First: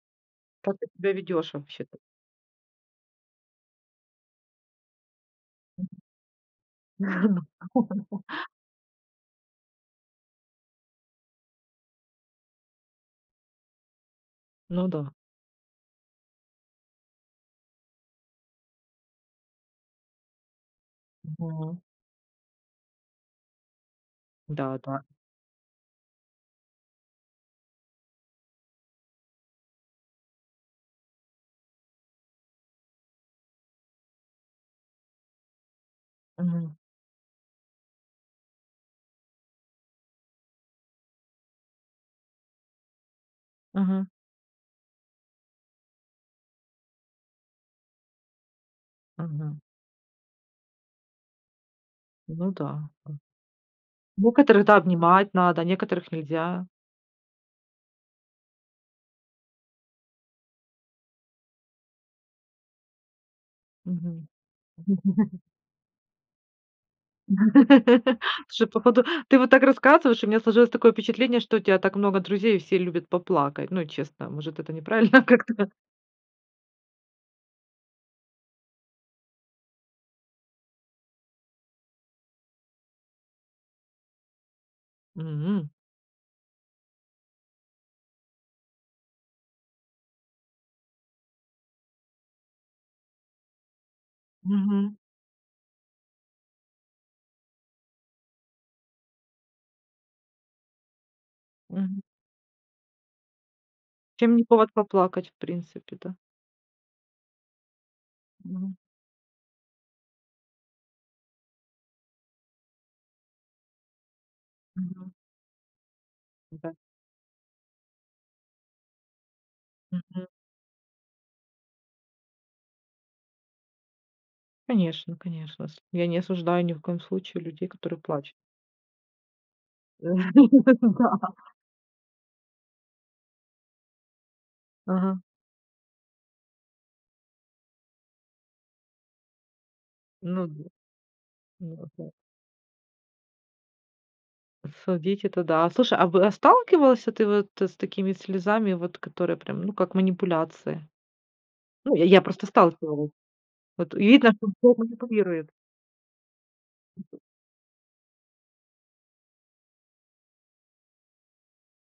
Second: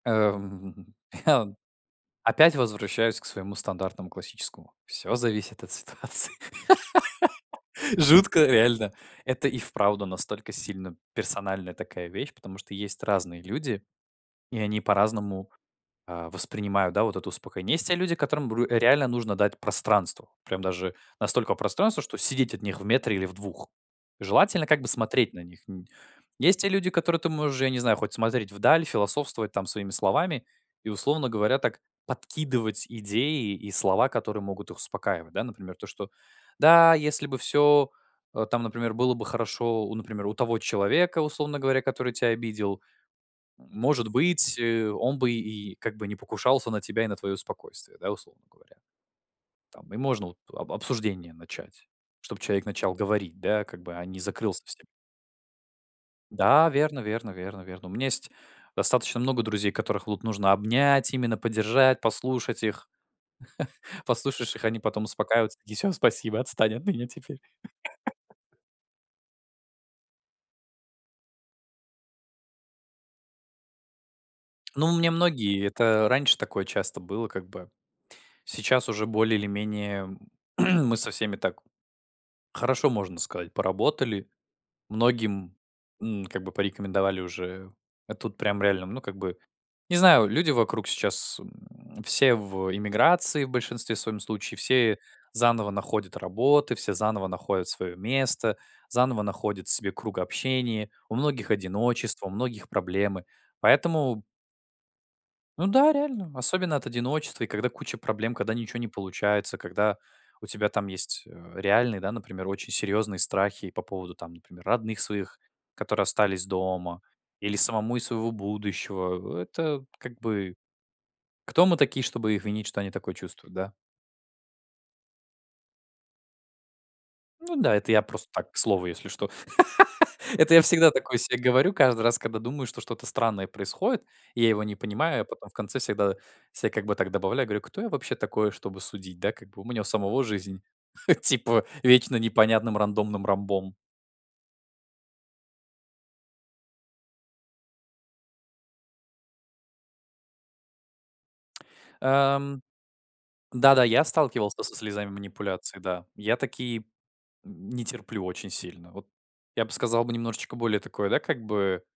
Как ты Эм, себя ведешь вообще-то? опять возвращаюсь к своему стандартному классическому: "Всё зависит от ситуации". Мгм. Жутко реально, это и вправду настолько сильно персональная такая вещь, потому что есть разные люди, и они Ну да. по-разному, а, воспринимают, да, вот это успокоение. Есть те люди, которым, бр реально нужно дать пространство. Прям даже настолько Да. пространство, что сидеть от них в метре или в 2. Желательно как бы Да-да. смотреть на них н Есть те люди, которые ты можешь, я не знаю, хоть смотреть вдаль, философствовать там своими словами и, условно говоря, так подкидывать идеи и слова, которые могут их успокаивать. Да, например, то, что: Мгм. "Да если бы всё, э, там, например, было бы хорошо, у, например, у того человека, условно говоря, который тя обидел, может Мгм. быть, э, он бы и как бы не покушался на тебя и на твоё спокойствие", да, условно говоря. Мгм. Там, и можно вот об обсуждение начать, чтобы Ну человек да, начал а говорить, да, как бы, а не закрылся некоторых, да, совсем. обнимать надо, некоторых нельзя. Да, верно верно верно верно. У меня есть достаточно много друзей, которых вот нужно обнять, именно поддержать, послушать их. Мгм. Послушаешь их, они потом успокаиваются. Такие: "Всё, спасибо, отстань от меня теперь". Слушай, походу, ты вот так рассказываешь, у меня сложилось такое впечатление, что у тя так много друзей и все любят поплакать. Ну и, честно, может, это Ну, у меня неправильно многие как-то? это раньше такое часто было, как бы. Сейчас уже более или менее мы со всеми так хорошо, можно сказать, поработали. Многим, М. м, как бы порекомендовали уже А тут прям реально, ну, как бы Не знаю, люди вокруг сейчас, м, все в эмиграции, в большинстве своём случае. Мгм. Все заново находят работы, все заново находят своё место, заново находят себе круг общения. У многих Мгм. одиночество, у многих проблемы. Поэтому Чем не повод поплакать, в Ну да, принципе, да? реально, особенно от одиночества, и когда куча проблем, когда Но ничего не получается, когда у тебя там есть, э, реальные, да, например, очень серьезные страхи по поводу там, например, родных Мгм. своих, которые остались Да. дома, или самому из своего будущего. Это как Мгм. бы Кто мы такие, чтобы их винить, что они такое чувствуют, да? Конечно конечно. С я не осуждаю ни в коем случае Ну людей, да, это которые я просто плачут. так, к слову если что. Это я всегда такое Да. се говорю каждый раз, когда думаю, что что-то странное происходит и я его не Ага. понимаю, потом в конце всегда се как бы так добавляю, говорю: "Кто я вообще такой, чтобы судить, да, как бы у меня у самого Ну, жизнь, д типа ну, опять. вечно непонятным рандомным ромбом". Судить- это да, а в а сталкивался ты вот с такими слезами, вот которые прям, ну, как манипуляция? Ну, я я просто Эм. сталкивалась, Да-да, вот я видно, что сталкивался со тобой слезами манипулируют. манипуляции, да, я такие не терплю очень сильно. Вот я бы сказал бы немножечко более такое, да, как бы